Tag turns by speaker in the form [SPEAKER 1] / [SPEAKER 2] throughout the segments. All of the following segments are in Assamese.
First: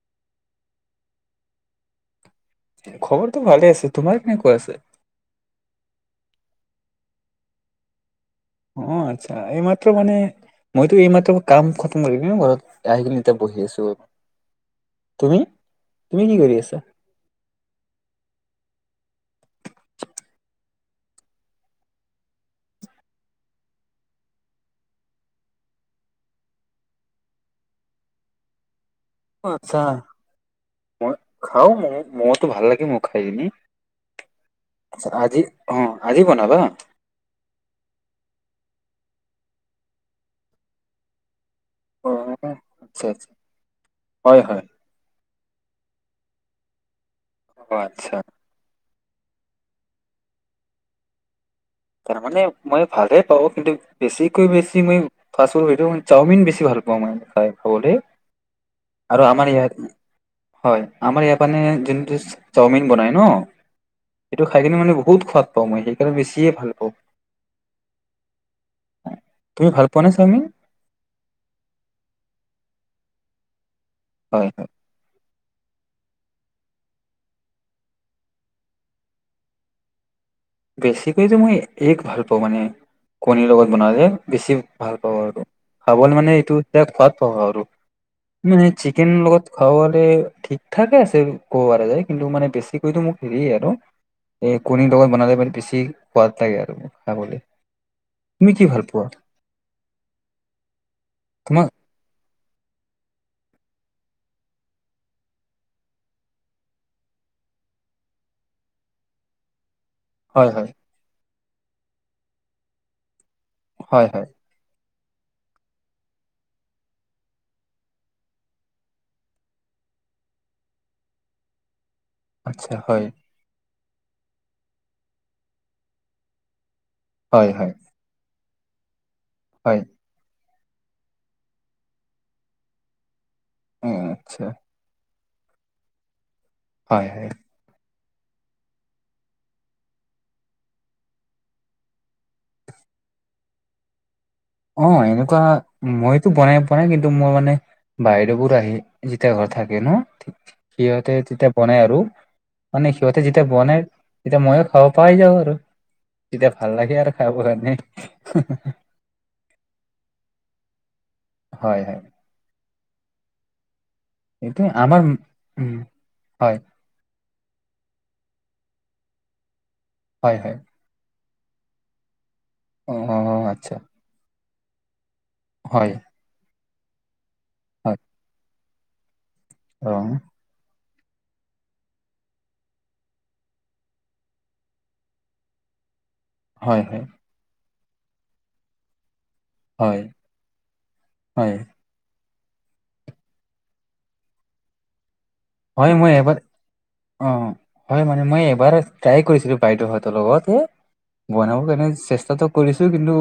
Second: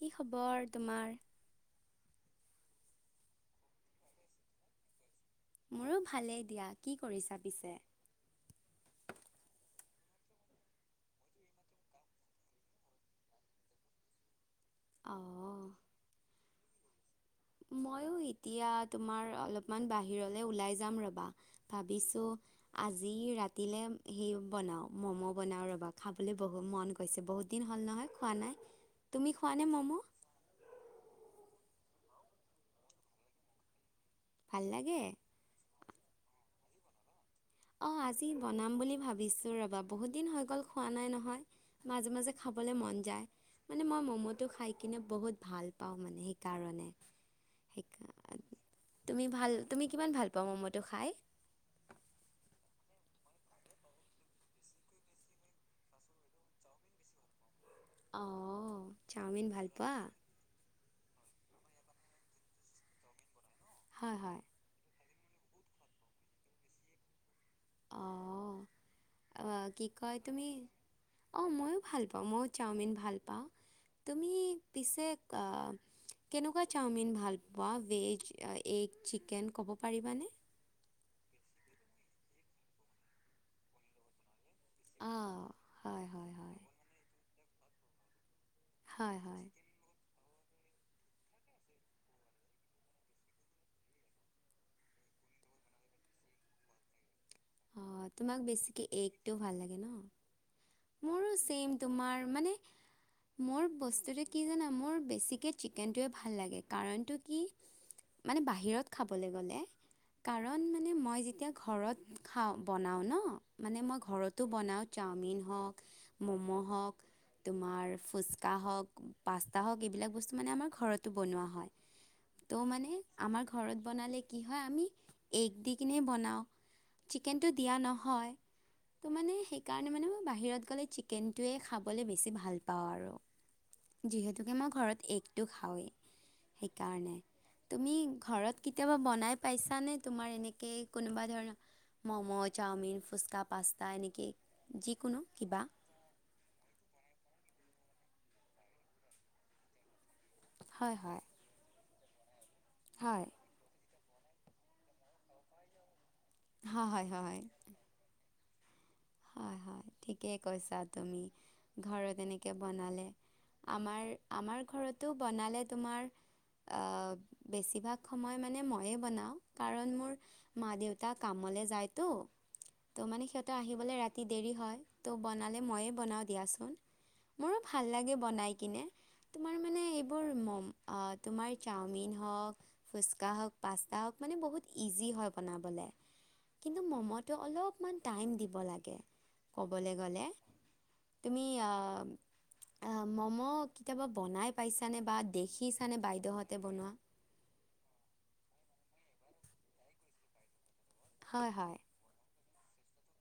[SPEAKER 1] কি খবৰ তোমাৰ?
[SPEAKER 2] খবৰটো ভালে আছে তোমাৰ কেনেকুৱা আছে?
[SPEAKER 1] মোৰো ভালেই দিয়া কি কৰিছা পিছে?
[SPEAKER 2] অ', আচ্ছা এইমাত্ৰ মানে মইতো এইমাত্ৰ কাম খতম কৰি পিনে ঘৰত, আহি কিনে এতিয়া বহি আছো। তুমি,
[SPEAKER 1] অ',
[SPEAKER 2] তুমি কি কৰি আছা?
[SPEAKER 1] মইও এতিয়া তোমাৰ অলপমান বাহিৰলৈ ওলাই যাম ৰবা, ভাবিছো আজি ৰাতিলে সেই বনাওঁ ম'ম' বনাওঁ ৰবা খাবলৈ বহু মন গৈছে বহু দিন হল নহয় খোৱা নাই, তুমি খোৱা নে ম'ম'?
[SPEAKER 2] খাওঁ ম'ম' মইতো ভাল লাগে ম'ম' খাইনি,
[SPEAKER 1] ভাল লাগে?
[SPEAKER 2] আজি অ', আজি বনাবা?
[SPEAKER 1] অ', আজি বনাম বুলি ভাবিছো ৰবা বহুত দিন হৈ গ'ল খোৱা নাই নহয়। মাজে- মাজে
[SPEAKER 2] অ'
[SPEAKER 1] খাবলৈ মন
[SPEAKER 2] আচ্ছা
[SPEAKER 1] যায়,
[SPEAKER 2] আচ্ছা
[SPEAKER 1] মানে মই
[SPEAKER 2] হয়
[SPEAKER 1] ম'ম'টো
[SPEAKER 2] হয়
[SPEAKER 1] খাই কিনে বহুত ভাল পাওঁ মানে সেইকাৰণে।
[SPEAKER 2] অ',
[SPEAKER 1] সেই
[SPEAKER 2] আচ্ছা।
[SPEAKER 1] তুমি ভাল তুমি কিমান ভাল পোৱা ম'ম'টো খাই?
[SPEAKER 2] তাৰ মানে মই ভালে পাওঁ কিন্তু, বেছিকৈ বেছি মই, [unintelligible] চাওমিন বেছি ভাল [unintelligible] বহুতেই,
[SPEAKER 1] অ'।
[SPEAKER 2] আৰু
[SPEAKER 1] চাওমিন
[SPEAKER 2] আমাৰ
[SPEAKER 1] ভাল
[SPEAKER 2] ইয়াত,
[SPEAKER 1] পোৱা?
[SPEAKER 2] হয়। আমাৰ ইয়াৰ মানে যোনটো চাওমিন বনাই ন,
[SPEAKER 1] হয় হয়
[SPEAKER 2] সেইটো খাই কিনে মানে বহুত সোৱাদ পাওঁ মই সেইকাৰণে বেছিয়ে ভাল পাওঁ।
[SPEAKER 1] অ',
[SPEAKER 2] [unintelligible] তুমি
[SPEAKER 1] অ',
[SPEAKER 2] ভাল
[SPEAKER 1] কি
[SPEAKER 2] পোৱা নে
[SPEAKER 1] কয়
[SPEAKER 2] চাওমিন?
[SPEAKER 1] তুমি, অ', ময়ো ভাল পাওঁ মইও চাওমিন ভাল পাওঁ। তুমি
[SPEAKER 2] হয় হয়
[SPEAKER 1] পিছে অ'
[SPEAKER 2] [unintelligible]
[SPEAKER 1] কেনেকুৱা চাওমিন ভাল পোৱা ভেজ, এগ, চিকেন ক'ব পাৰিবানে?
[SPEAKER 2] বেছিকৈতো মই এগ ভাল পাওঁ মানে কণীৰ লগত বনালে বেছি ভাল পাওঁ আৰু।
[SPEAKER 1] অ', হয়
[SPEAKER 2] খাবলৈ
[SPEAKER 1] হয়
[SPEAKER 2] মানে এইটো
[SPEAKER 1] হয়।
[SPEAKER 2] [unintelligible] সোৱাদ পাব আৰু, মানে চিকেন
[SPEAKER 1] হয় হয়
[SPEAKER 2] লগত খাবলে ঠিকঠাকে আছে ক'ব পৰা যায়, কিন্তু মানে বেছিকৈতো মোক হেৰিয়ে আৰু এই কণীৰ লগত বনালে মানে বেছি সোৱাদ লাগে আৰু, খাবলে।
[SPEAKER 1] অ', তোমাক
[SPEAKER 2] তুমি কি ভাল
[SPEAKER 1] বেছিকে
[SPEAKER 2] পোৱা?
[SPEAKER 1] এগটো ভাল লাগে ন? মোৰো
[SPEAKER 2] তোমাক
[SPEAKER 1] চেম তোমাৰ মানে
[SPEAKER 2] [unintelligible]
[SPEAKER 1] মোৰ বস্তুটো কি জানা মোৰ বেছিকে চিকেনটোৱে ভাল লাগে, কাৰণটো কি? মানে বাহিৰত খাবলৈ গ'লে
[SPEAKER 2] হয়
[SPEAKER 1] কাৰণ
[SPEAKER 2] হয়
[SPEAKER 1] মানে মই যেতিয়া ঘৰত খাওঁ বনাওঁ ন মানে মই
[SPEAKER 2] হয় হয়
[SPEAKER 1] ঘৰতো বনাওঁ চাওমিন হওক ম'ম' হওক। তোমাৰ ফুচকা হওক, পাস্তা হওঁক, এইবিলাক বস্তু মানে আমাৰ ঘৰতো বনোৱা হয়। ত'
[SPEAKER 2] আচ্ছা
[SPEAKER 1] মানে
[SPEAKER 2] হয়
[SPEAKER 1] আমাৰ ঘৰত বনালে কি হয়? আমি এগ দি কিনে বনাওঁ
[SPEAKER 2] হয়
[SPEAKER 1] চিকেনটো
[SPEAKER 2] হয়
[SPEAKER 1] দিয়া নহয়। ত' মানে
[SPEAKER 2] হয়
[SPEAKER 1] সেইকাৰণে মানে মই বাহিৰত গ'লে চিকেনটোৱে খাবলৈ বেছি ভাল পাওঁ আৰু।
[SPEAKER 2] উম, আচ্ছা
[SPEAKER 1] যিহেতুকে মই ঘৰত এগটো খাওঁৱেই
[SPEAKER 2] হয়
[SPEAKER 1] সেইকাৰণে
[SPEAKER 2] হয়।
[SPEAKER 1] তুমি ঘৰত কেতিয়াবা বনাই পাইছানে তোমাৰ এনেকেই কোনোবা ধৰণৰ? মম' চাওমিন, ফুচকা, পাস্তা এনেকে?
[SPEAKER 2] অ,
[SPEAKER 1] যিকোনো
[SPEAKER 2] এনেকুৱা
[SPEAKER 1] কিবা
[SPEAKER 2] মইতো বনাই বনাই কিন্তু মোৰ মানে বাইদেউবোৰ আহি যেতিয়া ঘৰত থাকে ন
[SPEAKER 1] হয়
[SPEAKER 2] সিহঁতে
[SPEAKER 1] হয়
[SPEAKER 2] তেতিয়া বনাই আৰু। মানে সিহঁতে
[SPEAKER 1] হয়
[SPEAKER 2] যেতিয়া বনাই তেতিয়া মইও খাব পাই যাওঁ আৰু। তেতিয়া ভাল
[SPEAKER 1] হয়
[SPEAKER 2] লাগে
[SPEAKER 1] হয়
[SPEAKER 2] আৰু খাব
[SPEAKER 1] হয়
[SPEAKER 2] কাৰণে।
[SPEAKER 1] হয়, হয় ঠিকেই কৈছা তুমি
[SPEAKER 2] হয় হয়
[SPEAKER 1] ঘৰত এনেকে বনালে আমাৰ আমাৰ ঘৰতো বনালে
[SPEAKER 2] উম
[SPEAKER 1] তোমাৰ
[SPEAKER 2] হয়
[SPEAKER 1] আহ বেছিভাগ সময় মানে ময়ে বনাওঁ। কাৰণ মোৰ
[SPEAKER 2] হয় হয়
[SPEAKER 1] মা-দেউতাক কামলে যায়তো।
[SPEAKER 2] অ অ আচ্ছা
[SPEAKER 1] কাটি দেৰি হয় তো বনালে ময়ে
[SPEAKER 2] হয়
[SPEAKER 1] বনাওঁ দিয়াচোন মোৰো ভাল লাগে বনাই কিনে তোমাৰ মানে
[SPEAKER 2] অহ
[SPEAKER 1] এইবোৰ মম অ তোমাৰ চাওমিন হওক ফুচকা হওক পাস্তা হওক মানে বহুত ইজি হয় বনাবলৈ কিন্তু
[SPEAKER 2] হয় হয়
[SPEAKER 1] ম'মটো অলপমান টাইম দিব লাগে। ক'বলৈ
[SPEAKER 2] হয়
[SPEAKER 1] গ'লে তুমি
[SPEAKER 2] হয়
[SPEAKER 1] আহ আ মম' কেতিয়াবা বনাই পাইছানে বা
[SPEAKER 2] হয়
[SPEAKER 1] দেখিছানে
[SPEAKER 2] মই এবাৰ
[SPEAKER 1] বাইদেউহঁতে বনোৱা?
[SPEAKER 2] অ হয় মানে মই এবাৰ ট্ৰাই কৰিছিলো বাইদেউহঁতৰ লগত এ
[SPEAKER 1] হয়,
[SPEAKER 2] বনাবৰ
[SPEAKER 1] হয়।
[SPEAKER 2] কাৰণে চেষ্টাটো কৰিছো কিন্তু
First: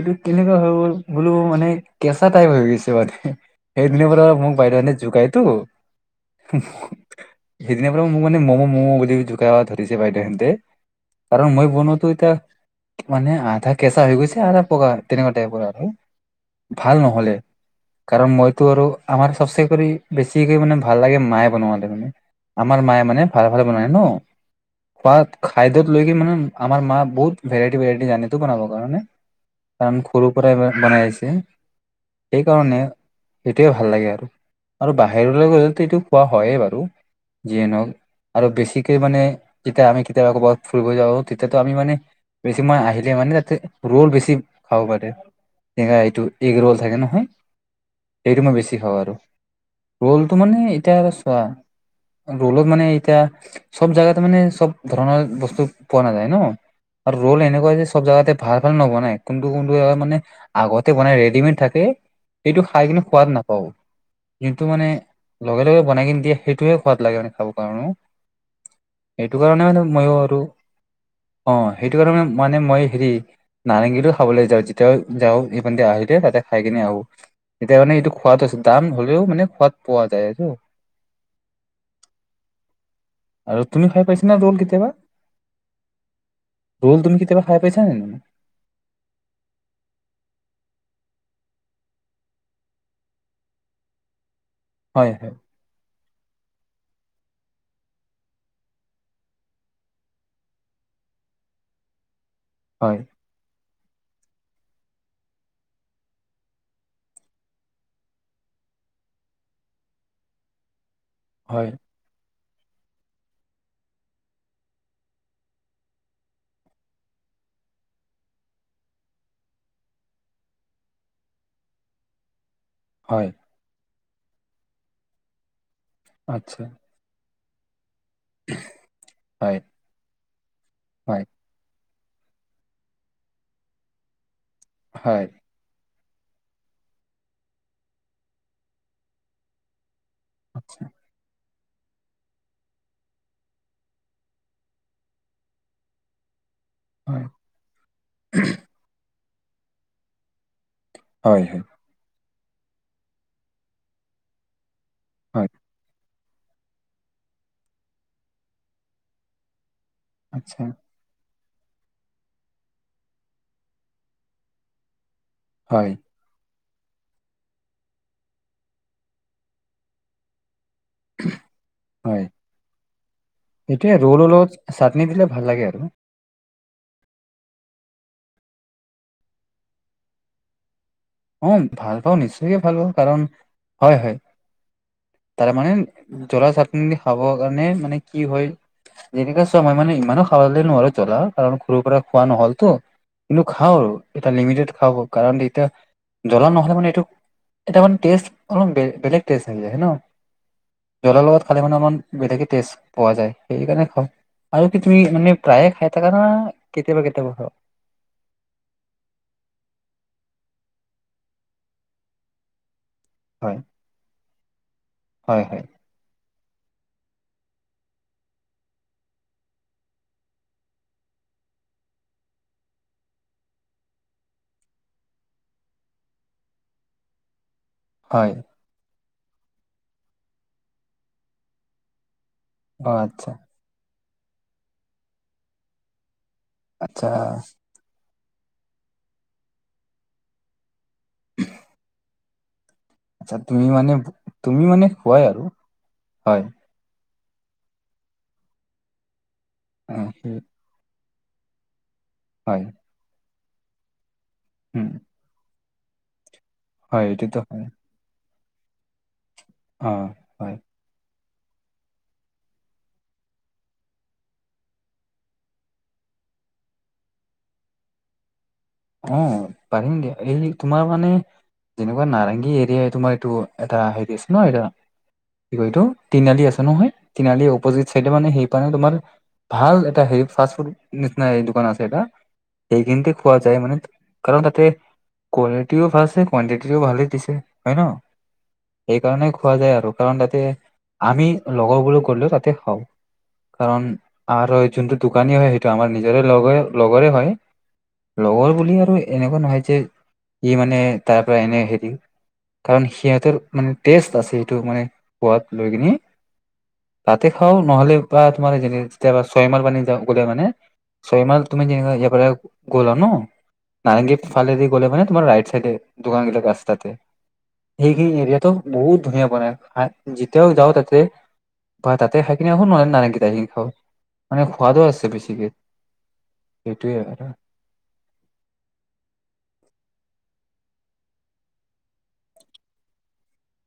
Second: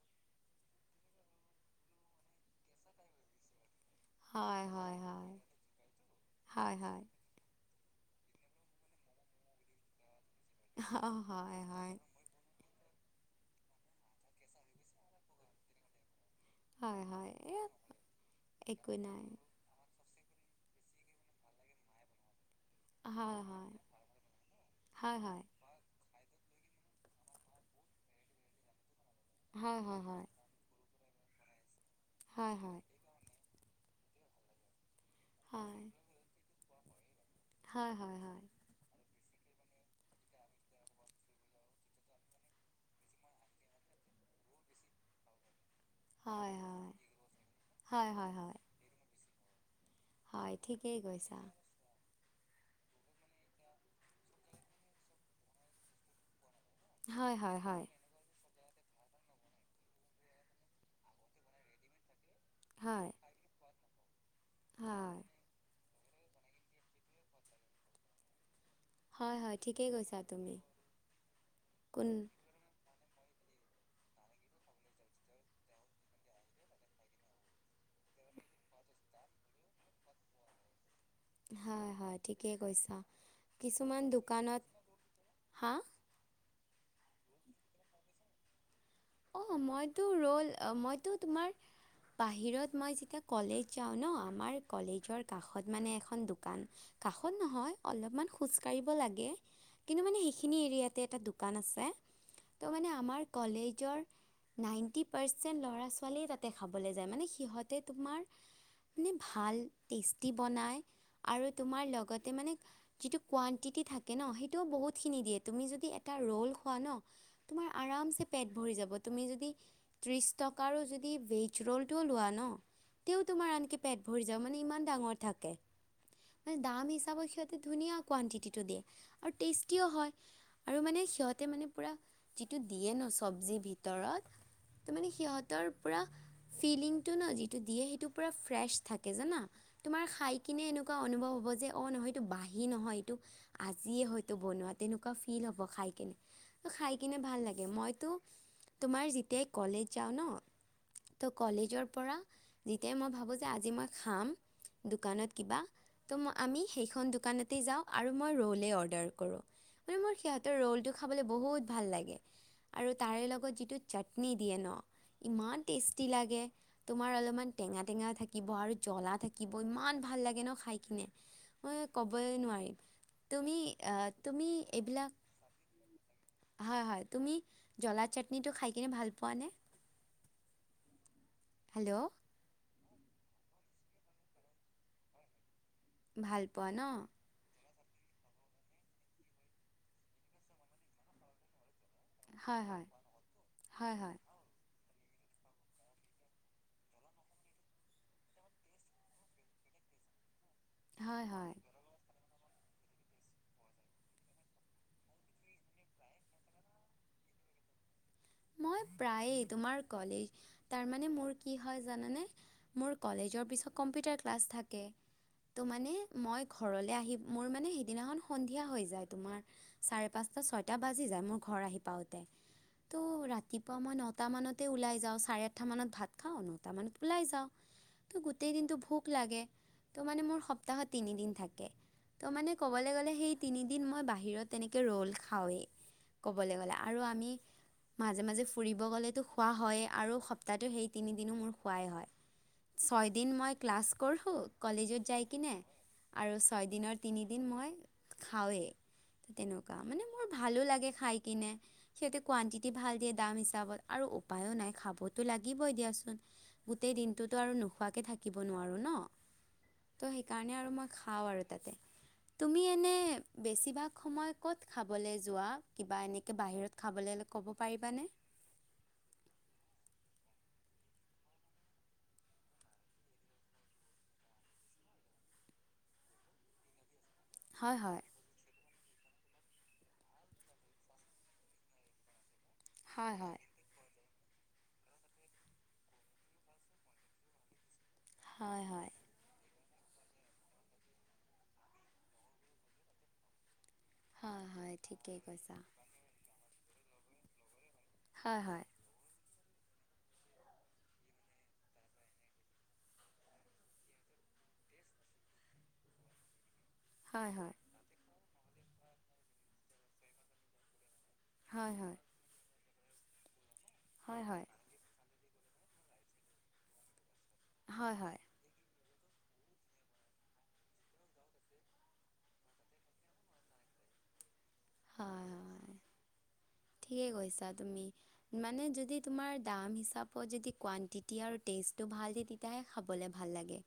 [SPEAKER 2] এইটো কেনেকোৱা হৈ গ'ল বোলো মানে কেঁচা টাইপ হৈ গৈছে মানে সেইদিনাৰ পৰা মোক
[SPEAKER 1] হয়, হয়,
[SPEAKER 2] বাইদেউহঁতে
[SPEAKER 1] হয়।
[SPEAKER 2] জোকাই তো
[SPEAKER 1] হয় হয়।
[SPEAKER 2] সেইদিনাৰ পৰা মোক মান মো মো বুলি জোকাব ধৰিছে বাইদেৱে যে
[SPEAKER 1] অ'
[SPEAKER 2] কাৰণ
[SPEAKER 1] হয়,
[SPEAKER 2] মই
[SPEAKER 1] হয়।
[SPEAKER 2] বনাতো এতিয়া মানে আধা কেঁচা হৈ গৈছে আধা পকা তেনেকোৱা টাইপৰ আৰু ভাল
[SPEAKER 1] হয়, হয়।
[SPEAKER 2] নহলে
[SPEAKER 1] এ
[SPEAKER 2] কাৰণ মইতো আৰু
[SPEAKER 1] একো নাই।
[SPEAKER 2] আমাৰ সবচে কৰি বেছি সেই মানে ভাল লাগে মায়ে বনোৱালে মানে। আমাৰ মায়ে মানে
[SPEAKER 1] হয়,
[SPEAKER 2] ভাল ভাল
[SPEAKER 1] হয়।
[SPEAKER 2] বনাই ন
[SPEAKER 1] হয়,
[SPEAKER 2] খোৱাত
[SPEAKER 1] হয়।
[SPEAKER 2] খাদ্যত লৈকে মানে আমাৰ মা বহুত ভেৰাইটি ভেৰাইটি জানেতো বনাবৰ কাৰণে
[SPEAKER 1] হয়,
[SPEAKER 2] কাৰণ
[SPEAKER 1] হয়, হয়।
[SPEAKER 2] সৰুৰ পৰাই বনাই আইছে
[SPEAKER 1] হয়, হয়।
[SPEAKER 2] সেইকাৰণে সেইটোৱে ভাল লাগে আৰু আৰু বাহিৰলৈ গ'লে
[SPEAKER 1] হয়।
[SPEAKER 2] খোৱা হয়ে বাৰু যিয়ে নহওক
[SPEAKER 1] হয় হয় হয়
[SPEAKER 2] আৰু বেছিকে মানে যেতিয়া আমি কেতিয়াবা কবাত ফুৰিব যাওঁ তেতিয়া তো আমি মানে বেছি মা আহিলে মানে তাতে ৰ'ল বেছি খাব পাৰে এনেকা এইটো
[SPEAKER 1] হয়
[SPEAKER 2] এগ ৰল
[SPEAKER 1] হয়
[SPEAKER 2] থাকে নহয়
[SPEAKER 1] হয় হয়
[SPEAKER 2] এইটো
[SPEAKER 1] হয়
[SPEAKER 2] মই বেছি খাওঁ আৰু ৰোলটো
[SPEAKER 1] হয়
[SPEAKER 2] মানে এতিয়া
[SPEAKER 1] ঠিকেই
[SPEAKER 2] আৰু
[SPEAKER 1] কৈছা
[SPEAKER 2] চোৱা ৰোলত মানে এতিয়া চব জাগাতে মানে চব ধৰণৰ বস্তু পোৱা নাযায় ন আৰু
[SPEAKER 1] হয়
[SPEAKER 2] ৰল
[SPEAKER 1] হয়
[SPEAKER 2] এনেকোৱা
[SPEAKER 1] হয়
[SPEAKER 2] যে চব জেগাতে ভাল ভাল নবনাই কোনটো কোনটো এৰ মানে আগতে বনাই ৰেডিমেড থাকে। এইটো খাই কিনে
[SPEAKER 1] হয়
[SPEAKER 2] সোৱাদ নাপাও যিটো মানে
[SPEAKER 1] হয়
[SPEAKER 2] লগে লগে বনাই কিনি দিয়ে সেইটোৱে সোৱাদ লাগে মানে খাবৰ কাৰণে
[SPEAKER 1] হয়
[SPEAKER 2] সেইটো
[SPEAKER 1] হয়
[SPEAKER 2] কাৰণে মানে
[SPEAKER 1] ঠিকেই
[SPEAKER 2] মইয়ো
[SPEAKER 1] কৈছা
[SPEAKER 2] আৰু
[SPEAKER 1] তুমি
[SPEAKER 2] অ সেইটো
[SPEAKER 1] কোন
[SPEAKER 2] কাৰণে মানে মই হেৰি নাৰেঙংগীতো খাবলৈ যাওঁ যেতিয়াও যাওঁ সেইপিনেদি আহি দিয়ে তাতে খাই কিনে আহো। এতিয়া মানে এইটো সোৱাদ আছে দাম হলেও মানে সোৱাদ পোৱা যায় এইটো
[SPEAKER 1] হয় হয় ঠিকেই কৈছা
[SPEAKER 2] আৰু তুমি
[SPEAKER 1] কিছুমান
[SPEAKER 2] খাই পাইছা না ৰোল
[SPEAKER 1] দোকানত
[SPEAKER 2] কেতিয়াবা
[SPEAKER 1] হা
[SPEAKER 2] ৰোল তুমি কিতিয়াবা খাই পাইছা নে ন
[SPEAKER 1] অ মইতো ৰল মইতো তোমাৰ বাহিৰত মই যেতিয়া কলেজ যাওঁ ন আমাৰ
[SPEAKER 2] হয়
[SPEAKER 1] কলেজৰ
[SPEAKER 2] হয়
[SPEAKER 1] কাষত মানে এখন দোকান কা খন নহয় অলপমান খোজকাঢ়িব লাগে। কিন্তু মানে সেইখিনি এৰিয়াতে এটা দোকান আছে ত' মানে
[SPEAKER 2] হয়
[SPEAKER 1] আমাৰ কলেজৰ। নাইনটি পাৰচেণ্ট ল'ৰা ছোৱালীয়ে তাতে খাবলৈ যায় মানে সিহঁতে তোমাৰ মানে ভাল টেষ্টি বনাই আৰু
[SPEAKER 2] হয়
[SPEAKER 1] তোমাৰ লগতে মানে যি কোৱণ্টিটি থাকে ন সেইটোও বহুতখিনি দিয়ে তুমি যদি এটা ৰ'ল খোৱা ন! আৰামচে পেট ভৰি যাব। তুমি য ত্ৰিশ টকাৰো যদি ভেজ ৰ'লটো লোৱা ন তেও
[SPEAKER 2] হয়
[SPEAKER 1] তোমাৰ আনকি পেট ভৰি যাব মানে ইমান ডাঙৰ থাকে।
[SPEAKER 2] আচ্ছা
[SPEAKER 1] দাম হিচাপত সিহঁতি ধুনীয়া। কোৱণ্টিটিটো দিয়ে আৰু
[SPEAKER 2] হয়
[SPEAKER 1] টেষ্টিও হয়। আৰু মানে
[SPEAKER 2] হয়
[SPEAKER 1] সিহঁতে মানে পূৰা যিটো দিয়ে ন চব্জিৰ ভিতৰত তাৰ মানে
[SPEAKER 2] হয়
[SPEAKER 1] সিহঁতৰ পৰা ফিলিংটো ন যিটো দিয়ে সেইটো পুৰা ফ্ৰেছ থাকে জানা। তোমাৰ খাই কিনে
[SPEAKER 2] আচ্ছা
[SPEAKER 1] এনেকুৱা অনুভৱ হ'ব যে, অঁ নহয় এইটো বাঁহী নহয়, এইটো আজিয়ে হয়তো বনোৱা। তেনেকুৱা ফিল হ'ব খাই কেনে। খাই কিনে
[SPEAKER 2] হয়
[SPEAKER 1] ভাল লাগে। মইতো তোমাৰ যেতিয়াই কলেজ যাওঁ ন ত'
[SPEAKER 2] হয় হয়
[SPEAKER 1] কলেজৰ পৰা যেতিয়াই মই ভাবোঁ যে আজি মই খাম দোকানত
[SPEAKER 2] হয়
[SPEAKER 1] কিবা। ত' আমি সেইখন দোকানতেই যাওঁ আৰু মই ৰ'লেই অৰ্ডাৰ কৰোঁ। মানে মোৰ সিহঁতৰ
[SPEAKER 2] আচ্ছা
[SPEAKER 1] ৰ'লটো খাবলৈ বহুত ভাল লাগে আৰু তাৰে লগত যি টো চাটনি দিয়ে ন, ইমান
[SPEAKER 2] হয়
[SPEAKER 1] টেষ্টটি লাগে। তোমাৰ অলপমান টেঙা টেঙা থাকিব আৰু জ্বলা থাকিব ইমান ভাল লাগে ন খাই। মই ক'বই নোৱাৰিম। তুমি
[SPEAKER 2] এইটোৱে
[SPEAKER 1] আহ
[SPEAKER 2] ৰোলৰ
[SPEAKER 1] তুমি
[SPEAKER 2] লগত চাটনি
[SPEAKER 1] এইবিলাক
[SPEAKER 2] দিলে ভাল লাগে আৰু।
[SPEAKER 1] হয় হয়। তুমি জলা চাটনিটো খাই কিনে ভাল পোৱা নে?
[SPEAKER 2] উ ভাল পাওঁ
[SPEAKER 1] হেল্ল'
[SPEAKER 2] নিশ্চয়কে ভাল পাওঁ। কাৰণ হয় হয় তাৰ মানে
[SPEAKER 1] ভাল
[SPEAKER 2] জলা
[SPEAKER 1] পোৱা ন
[SPEAKER 2] চাটনি খাব কাৰণে মানে কি হয়, যেনেকা চোৱা মই মানে ইমানো খাবালে নোৱাৰো জ্বলা কাৰণ, সৰুৰ পৰা খোৱা
[SPEAKER 1] হয়
[SPEAKER 2] নহ'লতো,
[SPEAKER 1] হয়
[SPEAKER 2] কিন্তু খাও আৰু
[SPEAKER 1] হয় হয়
[SPEAKER 2] এটা লিমিটেড খাব কাৰণ এতিয়া জ্বলা নহ'লে মানে এটা মষ্ট অলমান বেলেগ টেষ্ট আহি যায় হ ন। জ্বলাৰ
[SPEAKER 1] হয়
[SPEAKER 2] লগত
[SPEAKER 1] হয়
[SPEAKER 2] খালে মানে অলমান বেলেগে টেষ্ট পোৱা যায়, সেইকাৰণে খাওঁ। আৰু কি তুমি মানে প্ৰায়ে খাই থাকা না কেতিয়াবা কেতিয়াবা খোৱা হয়?
[SPEAKER 1] মই প্ৰায়ে তোমাৰ কলেজ তাৰমানে মোৰ কি হয় জানানে, মোৰ কলেজৰ
[SPEAKER 2] হয়
[SPEAKER 1] পিছত কম্পিউটাৰ ক্লাছ থাকে।
[SPEAKER 2] হয় হয়
[SPEAKER 1] ত' মানে মই ঘৰলৈ আহি মোৰ মানে সেইদিনাখন সন্ধিয়া হৈ যায়, তোমাৰ চাৰে পাঁচটা ছয়টা বাজি যায়। মোৰ ঘৰ ঘৰ আহি পাওঁতে। তো ৰাতিপুৱা মই নটামানতে ওলাই যাওঁ, চাৰে আঠটাামানত ভাত খাওঁ, নটামানত ওলাই যাওঁ। ত
[SPEAKER 2] হয়
[SPEAKER 1] গোটেই দিনটো ভোক লাগে, ত মানে মোৰ সপ্তাহত তিনিদিন থাকে। ত' মানে ক'বলৈ
[SPEAKER 2] অ
[SPEAKER 1] গ'লে
[SPEAKER 2] আচ্ছা
[SPEAKER 1] সেই তিনিদিন মই বাহিৰত তেনেকে ৰ'ল খাওঁৱেই। ক'বলৈ গ'লে আৰু
[SPEAKER 2] আচ্ছা
[SPEAKER 1] আমি মাজে মাজে ফুৰিব গ'লেতো খোৱা হয়। আৰু সপ্তাহটো সেই তিনিদিনো মোৰ খোৱাই হয়। ছয়দিন
[SPEAKER 2] আচ্ছা
[SPEAKER 1] মই
[SPEAKER 2] তুমি
[SPEAKER 1] ক্লাছ
[SPEAKER 2] মানে
[SPEAKER 1] কৰোঁ,
[SPEAKER 2] তুমি মানে
[SPEAKER 1] কলেজত
[SPEAKER 2] খোৱাই
[SPEAKER 1] যাই
[SPEAKER 2] আৰু
[SPEAKER 1] কিনে আৰু
[SPEAKER 2] হয়
[SPEAKER 1] ছয়দিনত তিনিদিন মই খাওৱেই। তেনেকুৱা মানে
[SPEAKER 2] অ'
[SPEAKER 1] মোৰ
[SPEAKER 2] সেই
[SPEAKER 1] ভালো লাগে খাই। কিনে সিহঁতে
[SPEAKER 2] হয়,
[SPEAKER 1] কোৱণ্টিটি ভাল দিয়ে দাম হিচাপত আৰু উপায়ো নাই
[SPEAKER 2] উম,
[SPEAKER 1] খাবতো লাগিবই দিয়াচোন। গোটেই
[SPEAKER 2] হয়
[SPEAKER 1] দিনটোতো
[SPEAKER 2] এইটোতো
[SPEAKER 1] আৰু
[SPEAKER 2] হয়,
[SPEAKER 1] নোখোৱাকে থাকিব নোৱাৰো ন।
[SPEAKER 2] অ'
[SPEAKER 1] ত' সেইকাৰণে
[SPEAKER 2] হয়।
[SPEAKER 1] আৰু মই খাওঁ আৰু। তাতে
[SPEAKER 2] [inaudible]
[SPEAKER 1] তুমি এনে বেছিভাগ সময় কত খাবলৈ যোৱা, কিবা এনেকে বাহিৰত খাবলৈ কব পাৰিবানে?
[SPEAKER 2] অ', পাৰিম দিয়া। এই তোমাৰ মানে যেনেকুৱা নাৰেংগী এৰিয়াই তোমাৰ এইটো এটা হেৰি আছে ন এতিয়া কি কৈ এতো তিনালি আছে নহয়, তিনআলী
[SPEAKER 1] হয়
[SPEAKER 2] অপজিত
[SPEAKER 1] হয়
[SPEAKER 2] চাইডে মানে সেই তোমাৰ ভাল এটা হে ফাষ্ট ফুদ নিচিনা দোকান আছে, এটা সেইখিন
[SPEAKER 1] হয়
[SPEAKER 2] খোৱা
[SPEAKER 1] হয়
[SPEAKER 2] যায় মানে কাৰণ তাতে কোৱালিটিও ভালছে, কুৱানটিটিও ভালেই দিছে। হয় ন?
[SPEAKER 1] হয় হয়
[SPEAKER 2] সেইকাৰণে খোৱা যায় আৰু কাৰণ তাতে আমি লগৰবোৰ গলেও তাতে খাওঁ। কাৰণ
[SPEAKER 1] হয়
[SPEAKER 2] আৰু
[SPEAKER 1] হয়
[SPEAKER 2] যোনটো
[SPEAKER 1] ঠিকেই
[SPEAKER 2] দোকানী হয়,
[SPEAKER 1] কৈছা
[SPEAKER 2] সেইটো আমাৰ নিজৰে লগৰে লগৰে হয়।
[SPEAKER 1] হয়
[SPEAKER 2] লগৰ
[SPEAKER 1] হয়
[SPEAKER 2] বুলি আৰু এনেকুৱা নহয় যে ই মানে তাৰ পৰা এনে হেৰি কাৰণ সিহঁতৰ মানে টেষ্ট আছে, সেইটো মানে সোৱাত লৈ কিনে।
[SPEAKER 1] হয়
[SPEAKER 2] তাতে
[SPEAKER 1] হয়
[SPEAKER 2] খাওঁ নহ'লে বা তোমাৰ যে যেতিয়াবা ছয়মাৰ পানী যা গোলে মানে চয়মাৰ তুমি
[SPEAKER 1] হয় হয়
[SPEAKER 2] যে পৰা গ'লা ন? নাৰংগী
[SPEAKER 1] হয় হয়
[SPEAKER 2] ফালদি গ'লে মানে তোমাৰ ৰাইট চাইডে দোকান গিলক আছে তাতে
[SPEAKER 1] হয় হয়
[SPEAKER 2] সেইখিনি
[SPEAKER 1] হয়
[SPEAKER 2] এৰিয়াটো বহুত ধুনীয়া বনাই যেতিয়াও যাওঁ তাতে বা তাতে খাই কিনি নহলে নাৰেংগীট আহি খাওঁ। মানে সোৱাদো আছে বেছিকে
[SPEAKER 1] হয়
[SPEAKER 2] সেইটোৱে
[SPEAKER 1] ঠিকেই
[SPEAKER 2] আৰু।
[SPEAKER 1] কৈছা তুমি মানে যদি তোমাৰ দাম হিচাপত যদি কোৱান্তি তেতিয়া আৰু টেষ্টটো ভাল দিয়ে তেতিয়াহে খাবলৈ ভাল লাগে।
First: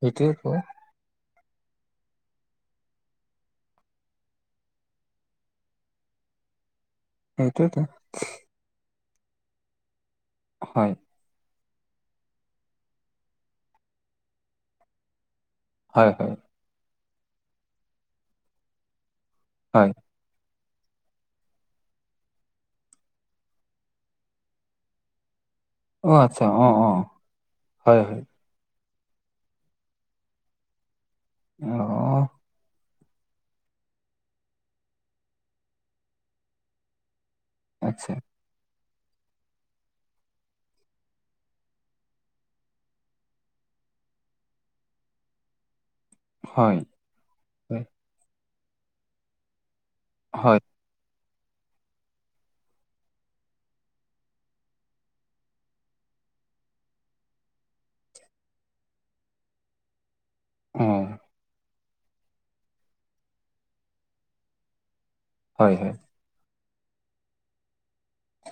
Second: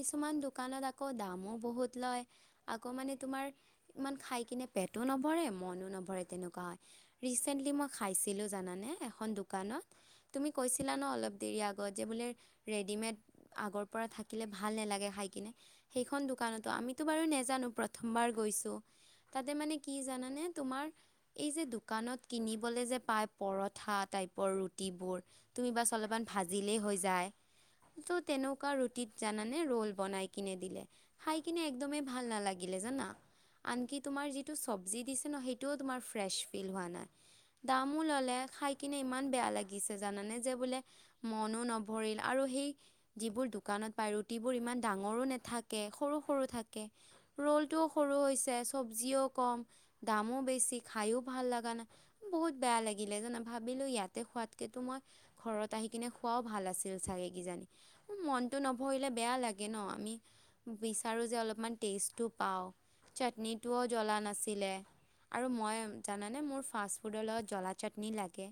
[SPEAKER 2] সেইটোয়ে কোৱা
[SPEAKER 1] দোকানত আকৌ দামো বহুত লয় আকৌ মানে তোমাৰ ইমান খাই কিনে পেটো নভৰে মনো নভৰে তেনেকুৱা হয়। ৰিচেন্টলি
[SPEAKER 2] সেইটোয়েতো
[SPEAKER 1] মই খাইছিলো জানানে এখন দোকানত তুমি
[SPEAKER 2] হয়
[SPEAKER 1] কৈছিলা ন অলপ দেৰি আগ আগত যে বোলে ৰেডিমেড আগৰ পৰা থাকিলে ভাল নালাগে খাই কিনে।
[SPEAKER 2] হয়
[SPEAKER 1] সেইখন
[SPEAKER 2] হয়
[SPEAKER 1] দোকানতো আমিতো বাৰু নেজানো প্ৰথমবাৰ গৈছো তাতে মানে
[SPEAKER 2] হয়
[SPEAKER 1] কি জানানে? তোমাৰ এই যে দোকানত কিনিবলে যে পাই পৰঠা টাইপৰ ৰুটিবোৰ তুমি বাছ
[SPEAKER 2] অ
[SPEAKER 1] অলপমান
[SPEAKER 2] আচ্ছা অ
[SPEAKER 1] ভাজিলেই
[SPEAKER 2] অ
[SPEAKER 1] হৈ যায়।
[SPEAKER 2] হয়
[SPEAKER 1] ত
[SPEAKER 2] হয়
[SPEAKER 1] তেনেকুৱা টিত জানানে ৰ'ল বনাই কিনে দিলে। খাই কিনে একদমেই
[SPEAKER 2] অহ
[SPEAKER 1] ভাল নালাগিলে জানা? আনকি তোমাৰ যিটো চৱজি দিছে ন সেইটো তোমাৰ ফ্ৰেছ ফিল হোৱা নাই। দামো
[SPEAKER 2] আচ্ছা
[SPEAKER 1] ললে, খাই কিনে ইমান বেয়া লাগিছে জানানে? যে বোলে মনো নভৰিল আৰু সেই যিবোৰ দোকান পায় ৰুটিবোৰ ইমান ডাঙৰো নাথাকে। সৰু-সৰু
[SPEAKER 2] হয়
[SPEAKER 1] থাকে।
[SPEAKER 2] হয়
[SPEAKER 1] ৰ'লটোও সৰু হৈছে, চব্জিও কম
[SPEAKER 2] অ
[SPEAKER 1] দামো বেছি, খায়ো ভাল লগা নাই, বহুত বেয়া লাগিলে জানা? ভাবিলো ইয়াতে খোৱাতকেতো মই ঘৰত আহি কিনে খো অ', ভাল আছিল চাগে কিজানি, মনটো নভৰিলে বেয়া লাগে ন? আমি বিচাৰো যে অলপমান টেষ্টটো পাওঁ চাটনিটোও জ্বলা নাছিলে আৰু
[SPEAKER 2] হয়
[SPEAKER 1] মই
[SPEAKER 2] হয়
[SPEAKER 1] মানে মোৰ ফাষ্ট ফুডৰ লগত জ্বলা চাটনি লাগে,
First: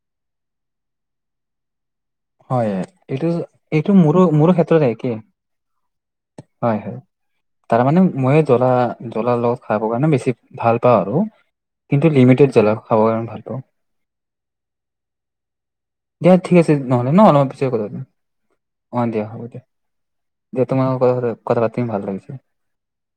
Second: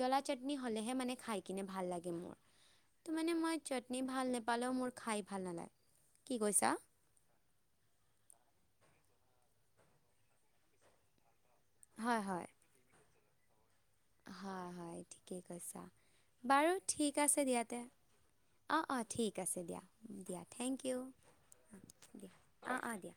[SPEAKER 1] জ্বলা চাটনি হ'লেহে মানে খাই কিনে ভাল লাগে। মুৰ।
[SPEAKER 2] হয়
[SPEAKER 1] ত
[SPEAKER 2] এইটো
[SPEAKER 1] মানে মই
[SPEAKER 2] এইটো
[SPEAKER 1] চাটনি
[SPEAKER 2] মোৰো
[SPEAKER 1] ভাল
[SPEAKER 2] মোৰো
[SPEAKER 1] নাপালেও
[SPEAKER 2] ক্ষেত্ৰত
[SPEAKER 1] মোৰ
[SPEAKER 2] একে
[SPEAKER 1] খাই ভাল নালাগে। কি কৈছা?
[SPEAKER 2] হয় হয় তাৰ মানে ময়ে জ্বলা জ্বলাৰ লগত খাব কাৰণে বেছি ভাল পাওঁ আৰু কিন্তু লিমিটেড জ্বলা খাব কাৰণে ভাল পাওঁ।
[SPEAKER 1] হয়-হয় ঠিকেই। কৈছা।
[SPEAKER 2] দিয়া ঠিক আছে
[SPEAKER 1] বাৰু
[SPEAKER 2] নহলে
[SPEAKER 1] ঠিক
[SPEAKER 2] ন?
[SPEAKER 1] আছে
[SPEAKER 2] অলপমান
[SPEAKER 1] দিয়া
[SPEAKER 2] পিছত
[SPEAKER 1] তে।
[SPEAKER 2] কথা পাতিম। অ', দিয়া, হ'ব দিয়া, হব দিয়া। তোমাৰ লগত কথা পাতি ভাল
[SPEAKER 1] দিয়া
[SPEAKER 2] লাগিছে। [inaudible]
[SPEAKER 1] অ' অ' দিয়া।